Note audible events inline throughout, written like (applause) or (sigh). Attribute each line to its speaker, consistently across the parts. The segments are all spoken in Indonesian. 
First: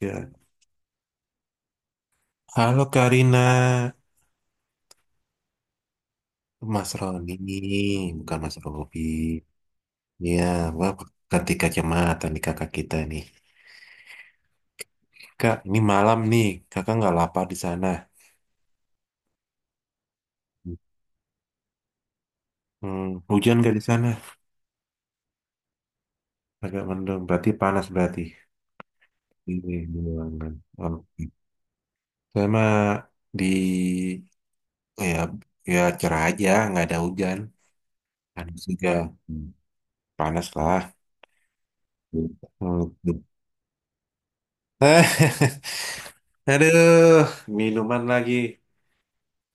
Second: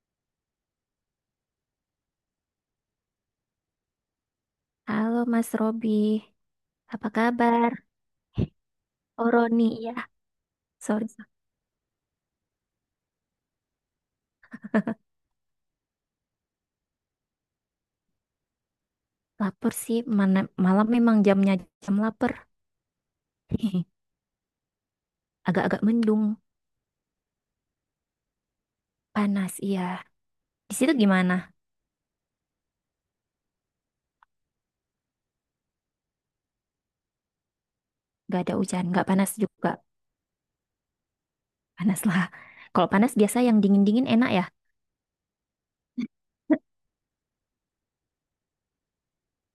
Speaker 1: Ya. Halo Karina,
Speaker 2: Halo Mas Robi,
Speaker 1: Mas
Speaker 2: apa
Speaker 1: Roni,
Speaker 2: kabar?
Speaker 1: bukan Mas Robi.
Speaker 2: Oh Roni, ya.
Speaker 1: Ya, wah,
Speaker 2: Sorry,
Speaker 1: ganti kacamata nih kakak kita nih. Kak, ini malam nih, kakak nggak lapar di sana.
Speaker 2: lapar sih. Mana, malam memang jamnya jam lapar.
Speaker 1: Hmm, hujan nggak di sana?
Speaker 2: (laughs) Agak-agak mendung,
Speaker 1: Agak mendung, berarti panas berarti.
Speaker 2: panas,
Speaker 1: Ini
Speaker 2: iya.
Speaker 1: di ruangan.
Speaker 2: Di situ
Speaker 1: Oke.
Speaker 2: gimana?
Speaker 1: Sama di, oh ya, ya cerah aja, nggak ada hujan.
Speaker 2: Gak ada
Speaker 1: Panas
Speaker 2: hujan,
Speaker 1: juga.
Speaker 2: gak panas
Speaker 1: Hmm,
Speaker 2: juga.
Speaker 1: Panas lah.
Speaker 2: Panas
Speaker 1: Hmm.
Speaker 2: lah. Kalau panas biasa yang dingin-dingin enak ya.
Speaker 1: (laughs) Aduh, minuman lagi.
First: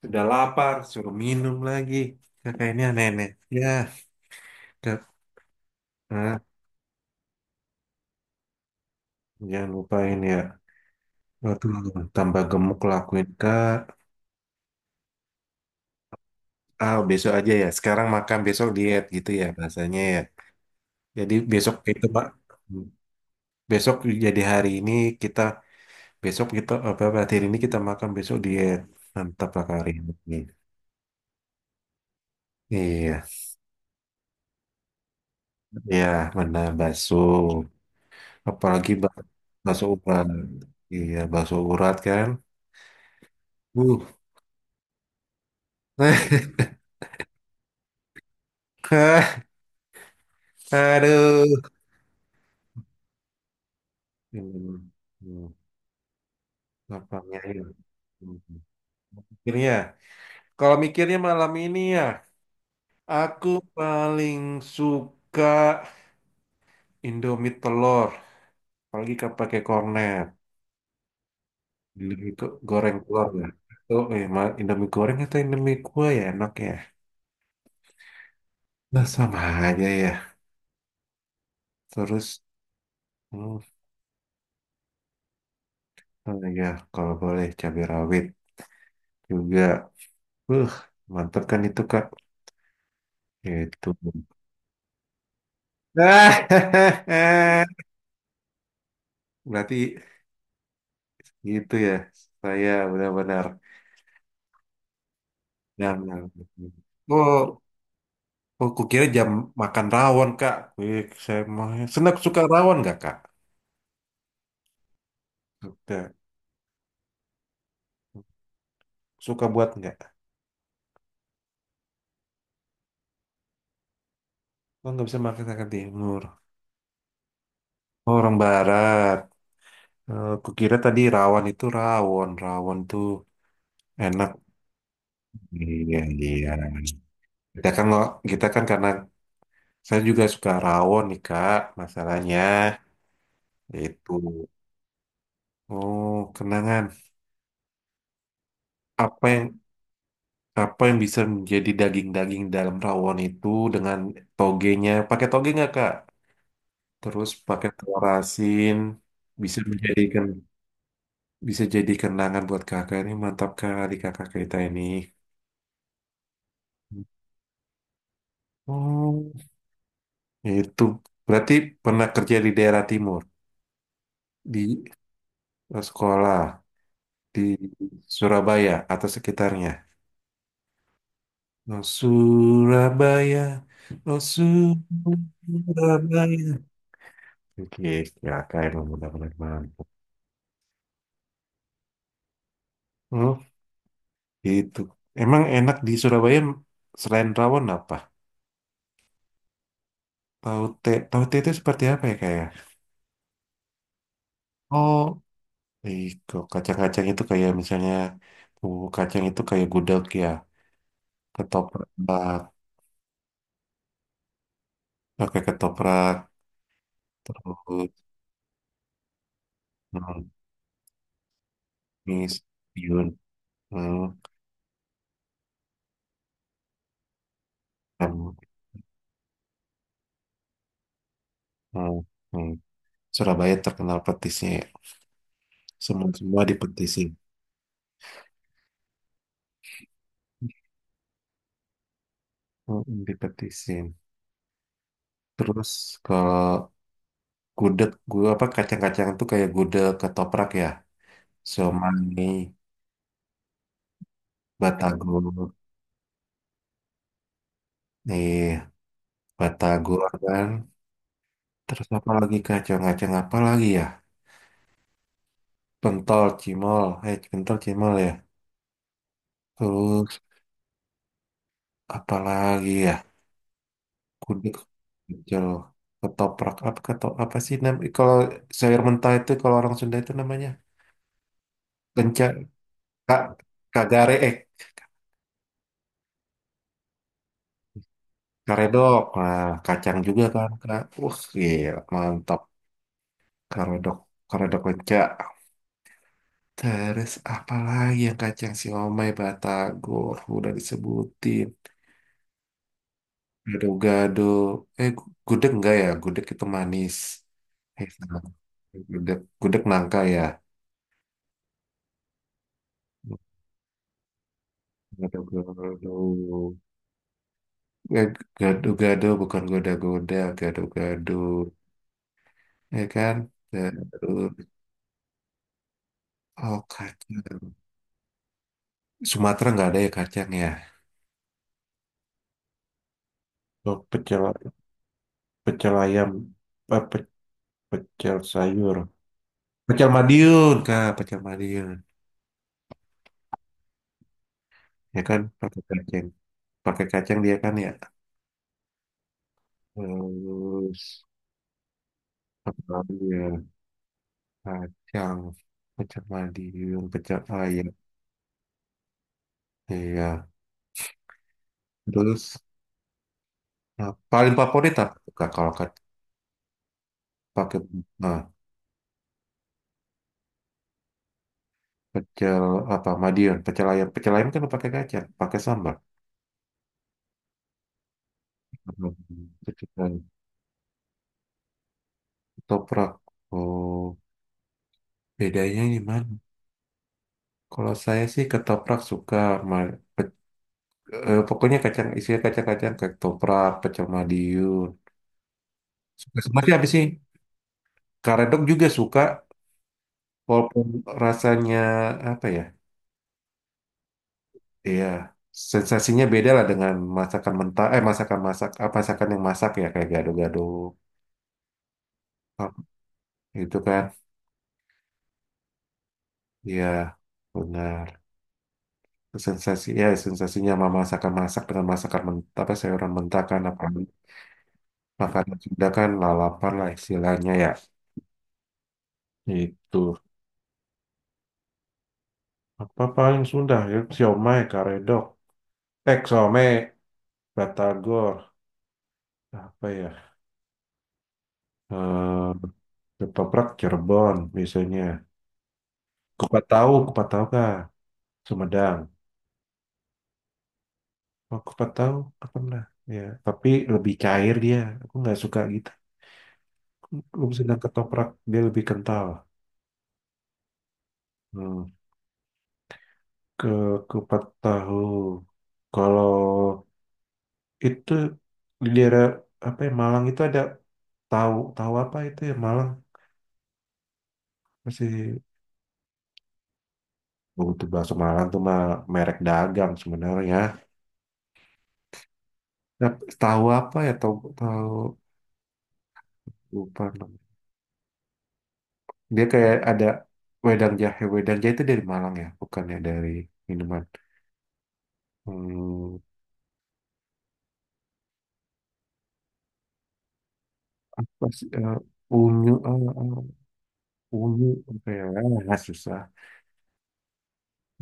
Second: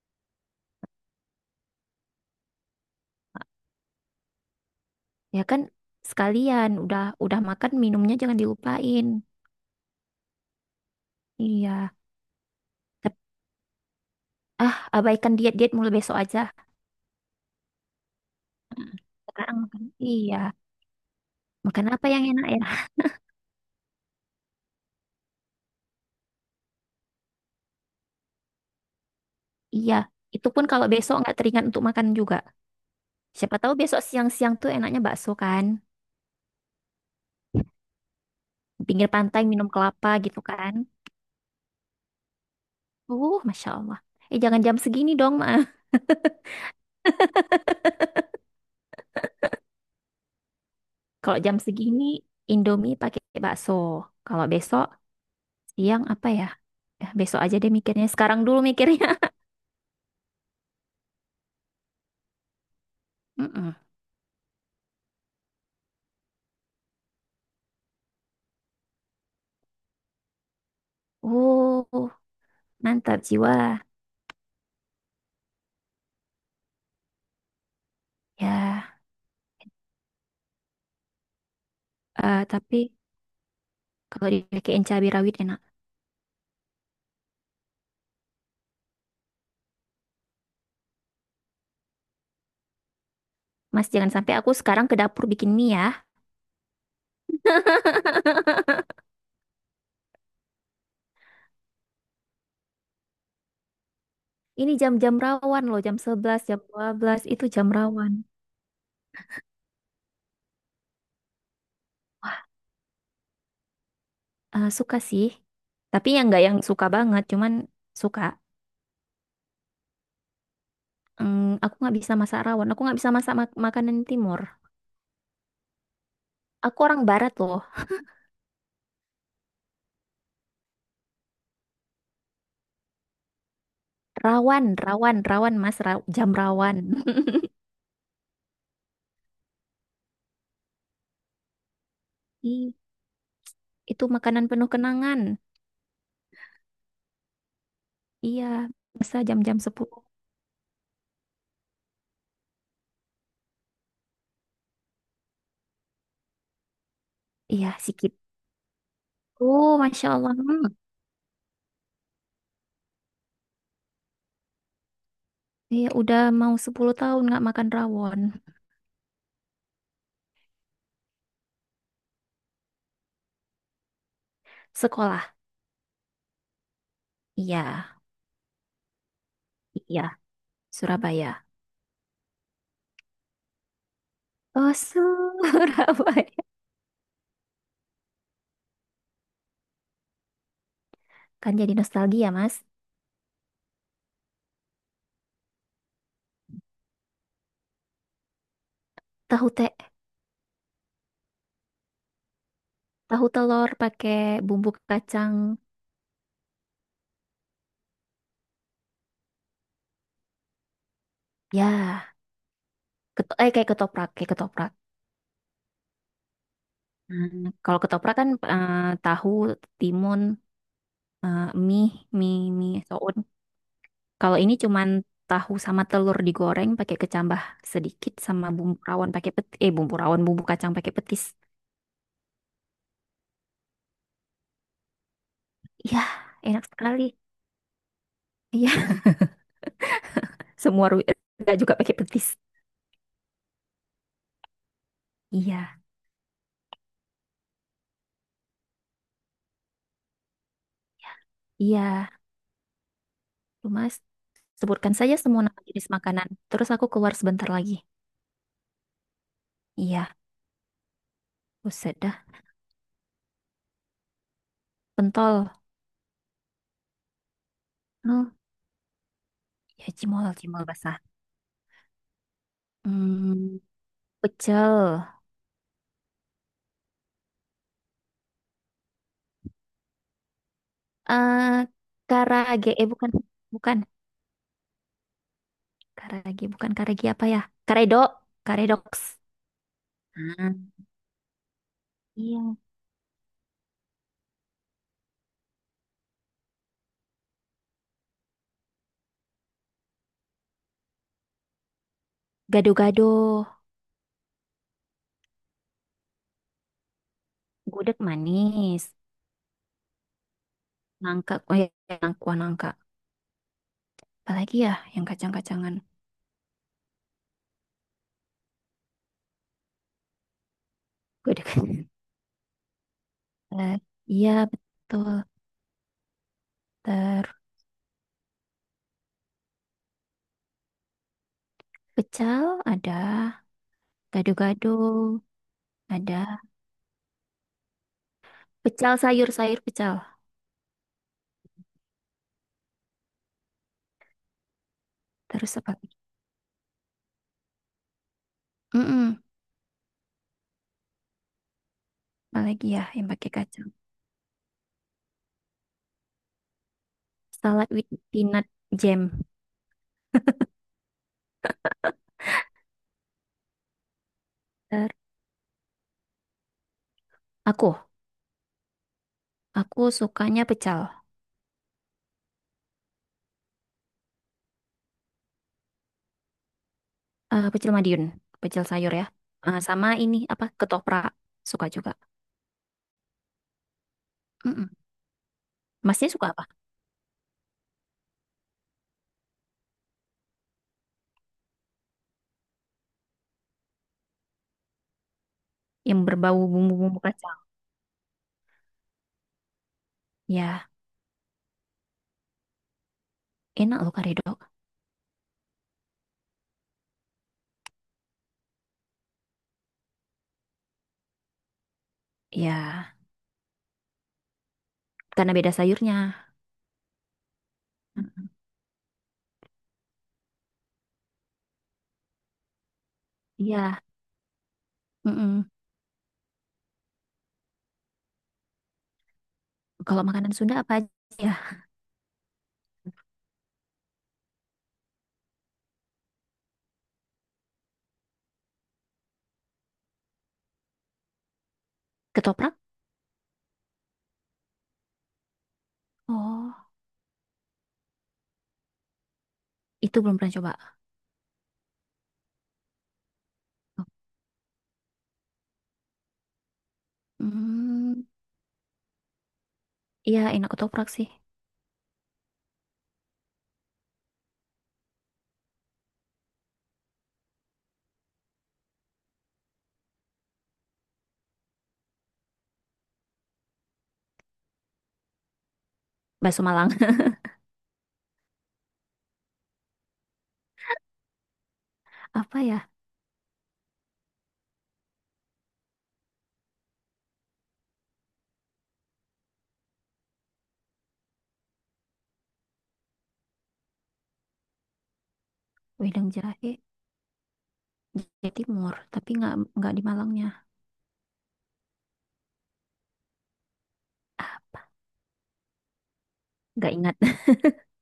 Speaker 1: Udah lapar, suruh minum lagi. Kakaknya nenek. Ya, kak.
Speaker 2: Ya kan
Speaker 1: Nah,
Speaker 2: sekalian, udah makan minumnya jangan dilupain.
Speaker 1: jangan lupain ya. Waduh,
Speaker 2: Iya.
Speaker 1: tambah gemuk
Speaker 2: Tep-
Speaker 1: lakuin kak.
Speaker 2: Ah, abaikan diet-diet mulai besok aja.
Speaker 1: Ah, besok aja ya. Sekarang makan, besok diet gitu ya
Speaker 2: Sekarang makan.
Speaker 1: bahasanya ya.
Speaker 2: Iya.
Speaker 1: Jadi besok
Speaker 2: Makan
Speaker 1: itu
Speaker 2: apa yang
Speaker 1: Pak.
Speaker 2: enak ya?
Speaker 1: Besok jadi hari ini kita, besok kita, apa, berarti hari ini kita makan, besok diet. Mantap lah Kak, hari
Speaker 2: Iya,
Speaker 1: ini.
Speaker 2: itu pun kalau besok nggak teringat untuk makan juga.
Speaker 1: Iya,
Speaker 2: Siapa tahu besok siang-siang tuh enaknya bakso kan.
Speaker 1: iya benar, bakso.
Speaker 2: Di
Speaker 1: Apalagi
Speaker 2: Pinggir pantai minum
Speaker 1: bakso
Speaker 2: kelapa
Speaker 1: urat.
Speaker 2: gitu kan.
Speaker 1: Iya, bakso urat kan.
Speaker 2: Masya Allah. Eh, jangan jam segini dong, Ma. (laughs)
Speaker 1: Uh. (laughs)
Speaker 2: Kalau
Speaker 1: Aduh.
Speaker 2: jam segini, Indomie pakai bakso. Kalau besok,
Speaker 1: Hmm. Hmm.
Speaker 2: siang apa ya? Eh,
Speaker 1: Lapangnya
Speaker 2: besok aja
Speaker 1: ya.
Speaker 2: deh mikirnya.
Speaker 1: Hmm.
Speaker 2: Sekarang dulu mikirnya.
Speaker 1: Mikirnya. Kalau mikirnya malam ini ya,
Speaker 2: (laughs)
Speaker 1: aku
Speaker 2: Mm-mm.
Speaker 1: paling suka Indomie telur. Apalagi kalau pakai kornet.
Speaker 2: Uh,
Speaker 1: Indomie goreng
Speaker 2: mantap
Speaker 1: telur ya.
Speaker 2: jiwa.
Speaker 1: Oh, eh, Indomie goreng atau Indomie kuah ya enak ya.
Speaker 2: Ya,
Speaker 1: Nah sama aja ya. Terus,
Speaker 2: tapi
Speaker 1: hmm,
Speaker 2: kalau dipakein cabai rawit enak.
Speaker 1: oh ya kalau boleh cabai rawit juga. Uh, mantap kan itu Kak.
Speaker 2: Mas,
Speaker 1: Itu.
Speaker 2: jangan sampai aku sekarang ke dapur bikin mie ya.
Speaker 1: (laughs)
Speaker 2: (laughs)
Speaker 1: Berarti gitu ya. Saya benar-benar
Speaker 2: Ini jam-jam rawan loh,
Speaker 1: nah,
Speaker 2: jam
Speaker 1: benar
Speaker 2: 11, jam 12, itu
Speaker 1: oh,
Speaker 2: jam rawan.
Speaker 1: oh, kukira jam makan rawon, Kak. Wih, saya mau senang suka rawon nggak, Kak?
Speaker 2: Eh, suka sih. Tapi
Speaker 1: Suka,
Speaker 2: yang nggak yang suka banget, cuman suka.
Speaker 1: suka buat nggak?
Speaker 2: Mm, aku nggak bisa masak rawan. Aku nggak bisa masak makanan timur.
Speaker 1: Oh, nggak bisa makan makan timur.
Speaker 2: Aku orang barat loh.
Speaker 1: Oh, orang barat. Eh, kukira tadi rawon itu rawon, rawon tuh enak.
Speaker 2: Rawan, rawan, rawan, Mas,
Speaker 1: Iya,
Speaker 2: jam
Speaker 1: iya.
Speaker 2: rawan. (laughs)
Speaker 1: Kita kan nggak, kita kan karena saya juga suka rawon nih, Kak. Masalahnya
Speaker 2: Ih, itu
Speaker 1: itu.
Speaker 2: makanan penuh kenangan.
Speaker 1: Oh, kenangan.
Speaker 2: Iya, bisa
Speaker 1: Apa yang
Speaker 2: jam-jam 10.
Speaker 1: Apa yang bisa menjadi daging-daging dalam rawon itu dengan togenya? Pakai toge nggak, Kak? Terus pakai
Speaker 2: Iya,
Speaker 1: telur
Speaker 2: sikit.
Speaker 1: asin bisa
Speaker 2: Oh, Masya
Speaker 1: menjadikan
Speaker 2: Allah. Hmm.
Speaker 1: bisa jadi kenangan buat kakak ini mantap kali kakak kita ini.
Speaker 2: Iya, udah mau 10 tahun nggak makan rawon.
Speaker 1: Oh, itu berarti pernah kerja di daerah timur, di
Speaker 2: Sekolah.
Speaker 1: eh, sekolah di
Speaker 2: Iya,
Speaker 1: Surabaya atau sekitarnya.
Speaker 2: iya, Surabaya.
Speaker 1: Oh, Surabaya, oh
Speaker 2: Oh, Surabaya.
Speaker 1: Surabaya. Oke, kakak emang benar-benar mantap.
Speaker 2: (laughs) Kan jadi nostalgia, Mas.
Speaker 1: Oh, gitu. Emang enak di Surabaya selain rawon apa?
Speaker 2: Tahu te,
Speaker 1: Taute, taute itu seperti apa ya kayak?
Speaker 2: tahu telur pakai bumbu
Speaker 1: Oh,
Speaker 2: kacang.
Speaker 1: Iko, kacang-kacang itu kayak misalnya bumbu kacang itu kayak gudeg ya,
Speaker 2: Ya,
Speaker 1: ketoprak,
Speaker 2: keto eh kayak ketoprak, kayak ketoprak.
Speaker 1: pakai ketoprak,
Speaker 2: Hmm, kalau
Speaker 1: terus
Speaker 2: ketoprak kan, tahu, timun,
Speaker 1: hmm,
Speaker 2: eh, mie,
Speaker 1: mis,
Speaker 2: mie, mie
Speaker 1: bihun,
Speaker 2: soun.
Speaker 1: hmm,
Speaker 2: Kalau ini cuman tahu sama telur digoreng pakai kecambah sedikit
Speaker 1: hmm,
Speaker 2: sama bumbu rawon pakai peti, eh bumbu rawon, bumbu kacang pakai petis.
Speaker 1: hmm, hmm. Surabaya terkenal petisnya ya.
Speaker 2: Iya,
Speaker 1: Semua semua
Speaker 2: enak sekali.
Speaker 1: dipetisin,
Speaker 2: Iya, (laughs) semua juga pakai petis.
Speaker 1: dipetisin. Terus
Speaker 2: Iya,
Speaker 1: kalau gudeg, gua apa kacang-kacang itu kayak gudeg ketoprak ya.
Speaker 2: iya.
Speaker 1: Somai,
Speaker 2: Tuh, Mas. Sebutkan saja
Speaker 1: Batagor,
Speaker 2: semua nama jenis makanan. Terus aku keluar sebentar lagi.
Speaker 1: eh, Batagor
Speaker 2: Iya,
Speaker 1: kan. Terus
Speaker 2: buset
Speaker 1: apa
Speaker 2: dah.
Speaker 1: lagi kacang-kacang apa lagi ya?
Speaker 2: Pentol.
Speaker 1: Pentol, cimol, eh pentol, cimol ya.
Speaker 2: Oh, ya
Speaker 1: Terus
Speaker 2: cimol basah.
Speaker 1: apa lagi ya?
Speaker 2: Hmm,
Speaker 1: Kuduk,
Speaker 2: pecel.
Speaker 1: pecel, ketoprak, apa ketop, apa sih nam? Kalau sayur mentah itu kalau orang Sunda itu namanya
Speaker 2: Eh,
Speaker 1: kencak,
Speaker 2: karage. Eh, bukan.
Speaker 1: kak,
Speaker 2: Bukan.
Speaker 1: kagare, eh
Speaker 2: Karage. Bukan karage apa ya? Karedo.
Speaker 1: karedok.
Speaker 2: Karedoks.
Speaker 1: Nah, kacang juga kan,
Speaker 2: Ah,
Speaker 1: kak. Wah, gila, mantap.
Speaker 2: iya.
Speaker 1: Karedok, karedok kencak. Terus apa lagi yang kacang siomay, batagor, udah disebutin.
Speaker 2: Gado-gado.
Speaker 1: Gado-gado. Eh, gudeg enggak ya? Gudeg itu manis. Eh,
Speaker 2: Gudeg
Speaker 1: sama.
Speaker 2: manis.
Speaker 1: Gudeg, gudeg nangka ya.
Speaker 2: Nangka. Oh ya, nangka. Wah, nangka. Apalagi ya yang
Speaker 1: Gado-gado.
Speaker 2: kacang-kacangan.
Speaker 1: Eh, gado-gado bukan goda-goda, gado-gado.
Speaker 2: Gudeg. (laughs)
Speaker 1: Ya kan?
Speaker 2: Eh, iya,
Speaker 1: Terus,
Speaker 2: betul.
Speaker 1: oh
Speaker 2: Ter
Speaker 1: kacang. Sumatera nggak ada ya kacang ya?
Speaker 2: pecel ada.
Speaker 1: Oh, pecel,
Speaker 2: Gado-gado,
Speaker 1: pecel ayam,
Speaker 2: ada
Speaker 1: apa, pecel sayur.
Speaker 2: pecel sayur-sayur
Speaker 1: Pecel
Speaker 2: pecel.
Speaker 1: Madiun, Kak. Pecel Madiun. Ya kan
Speaker 2: Terus apa lagi?
Speaker 1: pakai kacang dia kan ya,
Speaker 2: Mm-mm,
Speaker 1: terus
Speaker 2: apa
Speaker 1: apa
Speaker 2: lagi ya
Speaker 1: lagi
Speaker 2: yang
Speaker 1: ya
Speaker 2: pakai kacang?
Speaker 1: kacang pecel Madiun pecel ayam
Speaker 2: Salad with peanut jam.
Speaker 1: iya terus nah, paling favorit
Speaker 2: Ter
Speaker 1: apa tuh, Kak, kalau pakai
Speaker 2: aku,
Speaker 1: nah,
Speaker 2: aku sukanya pecel.
Speaker 1: pecel apa Madiun pecel ayam kan pakai kacang pakai sambal.
Speaker 2: Eh, pecel Madiun, pecel sayur
Speaker 1: Hmm,
Speaker 2: ya. Eh,
Speaker 1: pecel
Speaker 2: sama
Speaker 1: ayam.
Speaker 2: ini apa? Ketoprak, suka juga.
Speaker 1: Ketoprak oh
Speaker 2: Mm-mm.
Speaker 1: bedanya gimana
Speaker 2: Masnya suka apa?
Speaker 1: kalau saya sih ketoprak suka ma- pe- eh, pokoknya kacang isinya kacang-kacang ketoprak pecel Madiun.
Speaker 2: Yang
Speaker 1: Suka sama
Speaker 2: berbau
Speaker 1: sih habis sih?
Speaker 2: bumbu-bumbu kacang.
Speaker 1: Karedok juga suka, walaupun
Speaker 2: Ya,
Speaker 1: rasanya apa ya?
Speaker 2: enak loh karedok.
Speaker 1: Iya, sensasinya beda lah dengan masakan mentah, eh masakan masak, apa masakan yang masak ya kayak gado-gado apa
Speaker 2: Ya,
Speaker 1: gitu kan?
Speaker 2: karena beda sayurnya.
Speaker 1: Iya, benar. Sensasi, ya sensasinya sama masakan masak dengan masakan mentah, apa sayuran mentah kan apa
Speaker 2: Iya,
Speaker 1: makanan
Speaker 2: mm-mm.
Speaker 1: Sunda kan lalapan lah istilahnya ya. Itu
Speaker 2: Kalau makanan Sunda apa aja? Ya?
Speaker 1: apa paling Sunda ya? Siomay, karedok, eh siomay, batagor, apa ya? Eh
Speaker 2: Ketoprak?
Speaker 1: ketoprak Cirebon biasanya.
Speaker 2: Oh,
Speaker 1: Kupat tahu kah? Sumedang.
Speaker 2: itu belum pernah coba.
Speaker 1: Oh, kupat tahu, nggak pernah. Ya, tapi lebih cair dia. Aku nggak suka gitu. Belum sedang
Speaker 2: Hmm,
Speaker 1: ketoprak, dia lebih kental.
Speaker 2: iya enak ketoprak sih.
Speaker 1: Hmm. Ke kupat tahu. Kalau itu di daerah apa ya Malang itu ada tahu tahu apa itu ya Malang masih
Speaker 2: Bakso Malang. (laughs)
Speaker 1: oh, itu bakso Malang tuh mah merek dagang sebenarnya.
Speaker 2: Apa ya?
Speaker 1: Nah, tahu apa ya tahu tahu lupa. Dia kayak ada wedang jahe. Wedang jahe itu dari Malang ya, bukan ya dari minuman. Hmm,
Speaker 2: Wedang jahe Jawa Timur, tapi nggak di Malangnya.
Speaker 1: pas, eh, unyu, eh, eh, unyu,
Speaker 2: Apa?
Speaker 1: apa ya? Ah, susah.
Speaker 2: Nggak ingat. (laughs)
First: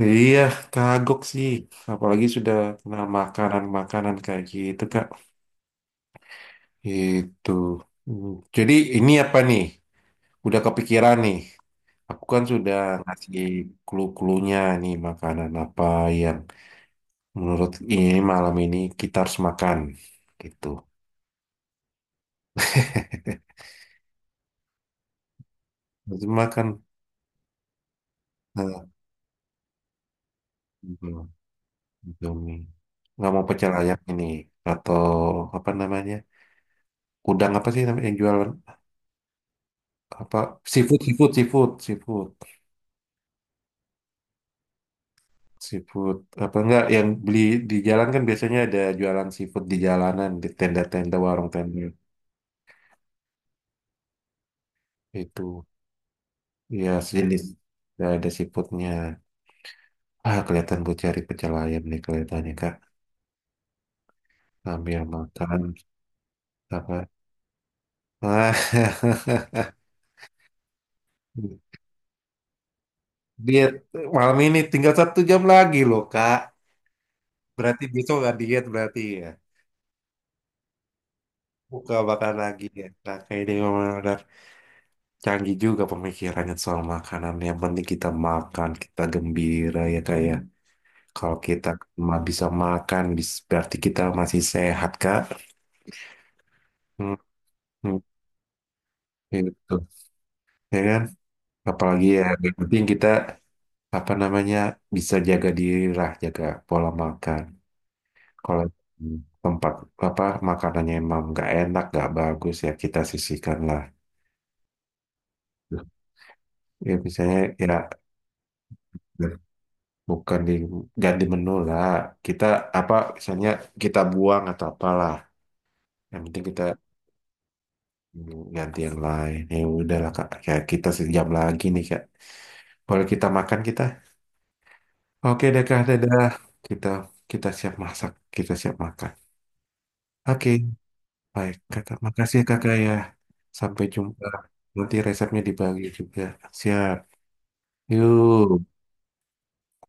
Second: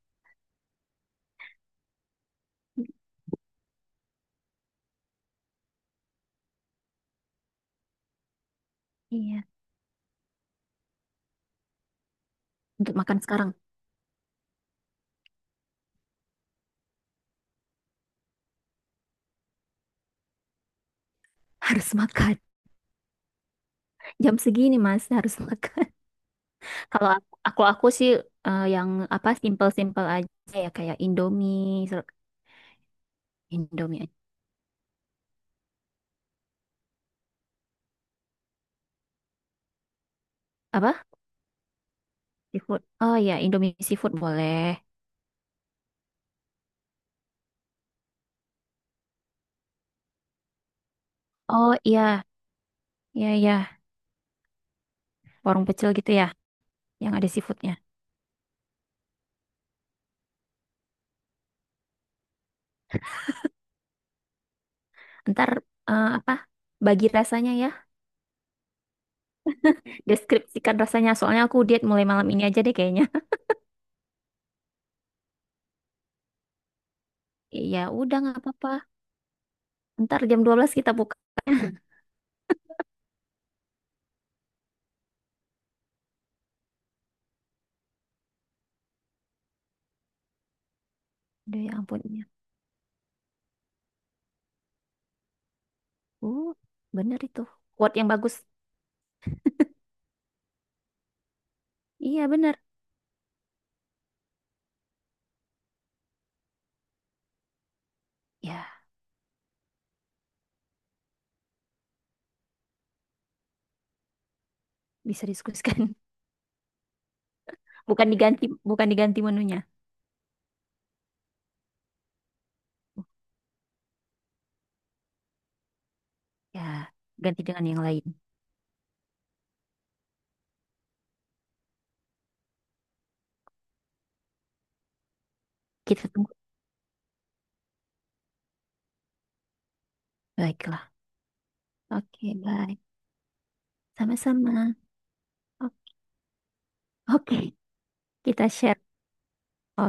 Speaker 1: Iya, kagok sih. Apalagi sudah kena makanan-makanan kayak gitu, Kak. Itu. Jadi ini apa
Speaker 2: Iya.
Speaker 1: nih? Udah kepikiran nih. Aku kan sudah
Speaker 2: Untuk makan
Speaker 1: ngasih
Speaker 2: sekarang
Speaker 1: clue-cluenya nih makanan apa yang menurut ini malam ini kita harus makan. Gitu.
Speaker 2: harus makan. Jam segini Mas harus makan.
Speaker 1: Itu makan
Speaker 2: (laughs) Kalau aku sih, yang
Speaker 1: eh,
Speaker 2: apa simple-simple aja ya kayak
Speaker 1: Indomie. Nggak mau pecel ayam
Speaker 2: Indomie aja.
Speaker 1: ini atau apa namanya? Udang apa sih namanya yang jualan apa seafood
Speaker 2: Apa?
Speaker 1: seafood seafood seafood
Speaker 2: Seafood. Oh iya, Indomie seafood boleh.
Speaker 1: seafood apa enggak yang beli di jalan kan biasanya ada jualan seafood di jalanan di tenda-tenda warung
Speaker 2: Oh
Speaker 1: tenda
Speaker 2: iya, iya iya,
Speaker 1: itu
Speaker 2: warung pecel gitu ya
Speaker 1: ya
Speaker 2: yang ada
Speaker 1: sejenis
Speaker 2: seafoodnya.
Speaker 1: ya, ada seafoodnya ah kelihatan gue cari pecel ayam nih kelihatannya kak ambil
Speaker 2: Ntar
Speaker 1: makan
Speaker 2: eh, apa?
Speaker 1: apa
Speaker 2: Bagi rasanya ya.
Speaker 1: ah.
Speaker 2: Deskripsikan rasanya. Soalnya aku
Speaker 1: (laughs)
Speaker 2: diet mulai malam ini aja deh kayaknya.
Speaker 1: Diet malam ini tinggal 1 jam lagi loh, Kak.
Speaker 2: (laughs) Ya
Speaker 1: Berarti besok
Speaker 2: udah
Speaker 1: nggak
Speaker 2: nggak
Speaker 1: diet
Speaker 2: apa-apa.
Speaker 1: berarti ya.
Speaker 2: Ntar jam 12 kita buka.
Speaker 1: Buka makan lagi ya. Nah, kayak dia memang udah canggih juga pemikirannya soal makanan. Yang penting kita makan, kita gembira ya kayak. Kalau
Speaker 2: Aduh,
Speaker 1: kita
Speaker 2: ya ampun.
Speaker 1: cuma
Speaker 2: Iya.
Speaker 1: bisa makan, berarti kita masih sehat, Kak.
Speaker 2: Uh,
Speaker 1: Hmm,
Speaker 2: bener itu. Quote
Speaker 1: hmm,
Speaker 2: yang bagus.
Speaker 1: gitu. Ya kan? Apalagi ya,
Speaker 2: Iya,
Speaker 1: yang
Speaker 2: bener.
Speaker 1: penting kita apa namanya bisa jaga diri lah, jaga pola makan. Kalau
Speaker 2: Ya,
Speaker 1: tempat apa makanannya emang nggak enak, nggak bagus ya kita sisihkan lah.
Speaker 2: bisa diskusikan. (laughs)
Speaker 1: Ya misalnya ya
Speaker 2: Bukan diganti, bukan diganti menunya.
Speaker 1: bukan di ganti menu lah. Kita apa misalnya kita buang atau apalah. Yang penting
Speaker 2: Ya,
Speaker 1: kita
Speaker 2: ganti dengan yang lain.
Speaker 1: ganti yang lain. Ya udahlah Kak, kayak kita 1 jam lagi nih Kak. Boleh kita makan kita? Oke deh Kak,
Speaker 2: Kita
Speaker 1: dadah.
Speaker 2: tunggu.
Speaker 1: Kita kita siap masak, kita siap makan. Oke,
Speaker 2: Baiklah.
Speaker 1: baik Kakak.
Speaker 2: Oke,
Speaker 1: Makasih ya Kakak
Speaker 2: baik.
Speaker 1: ya. Sampai jumpa.
Speaker 2: Sama-sama.
Speaker 1: Nanti resepnya
Speaker 2: O-
Speaker 1: dibagi juga. Siap.
Speaker 2: Oke, kita
Speaker 1: Yuk,
Speaker 2: share.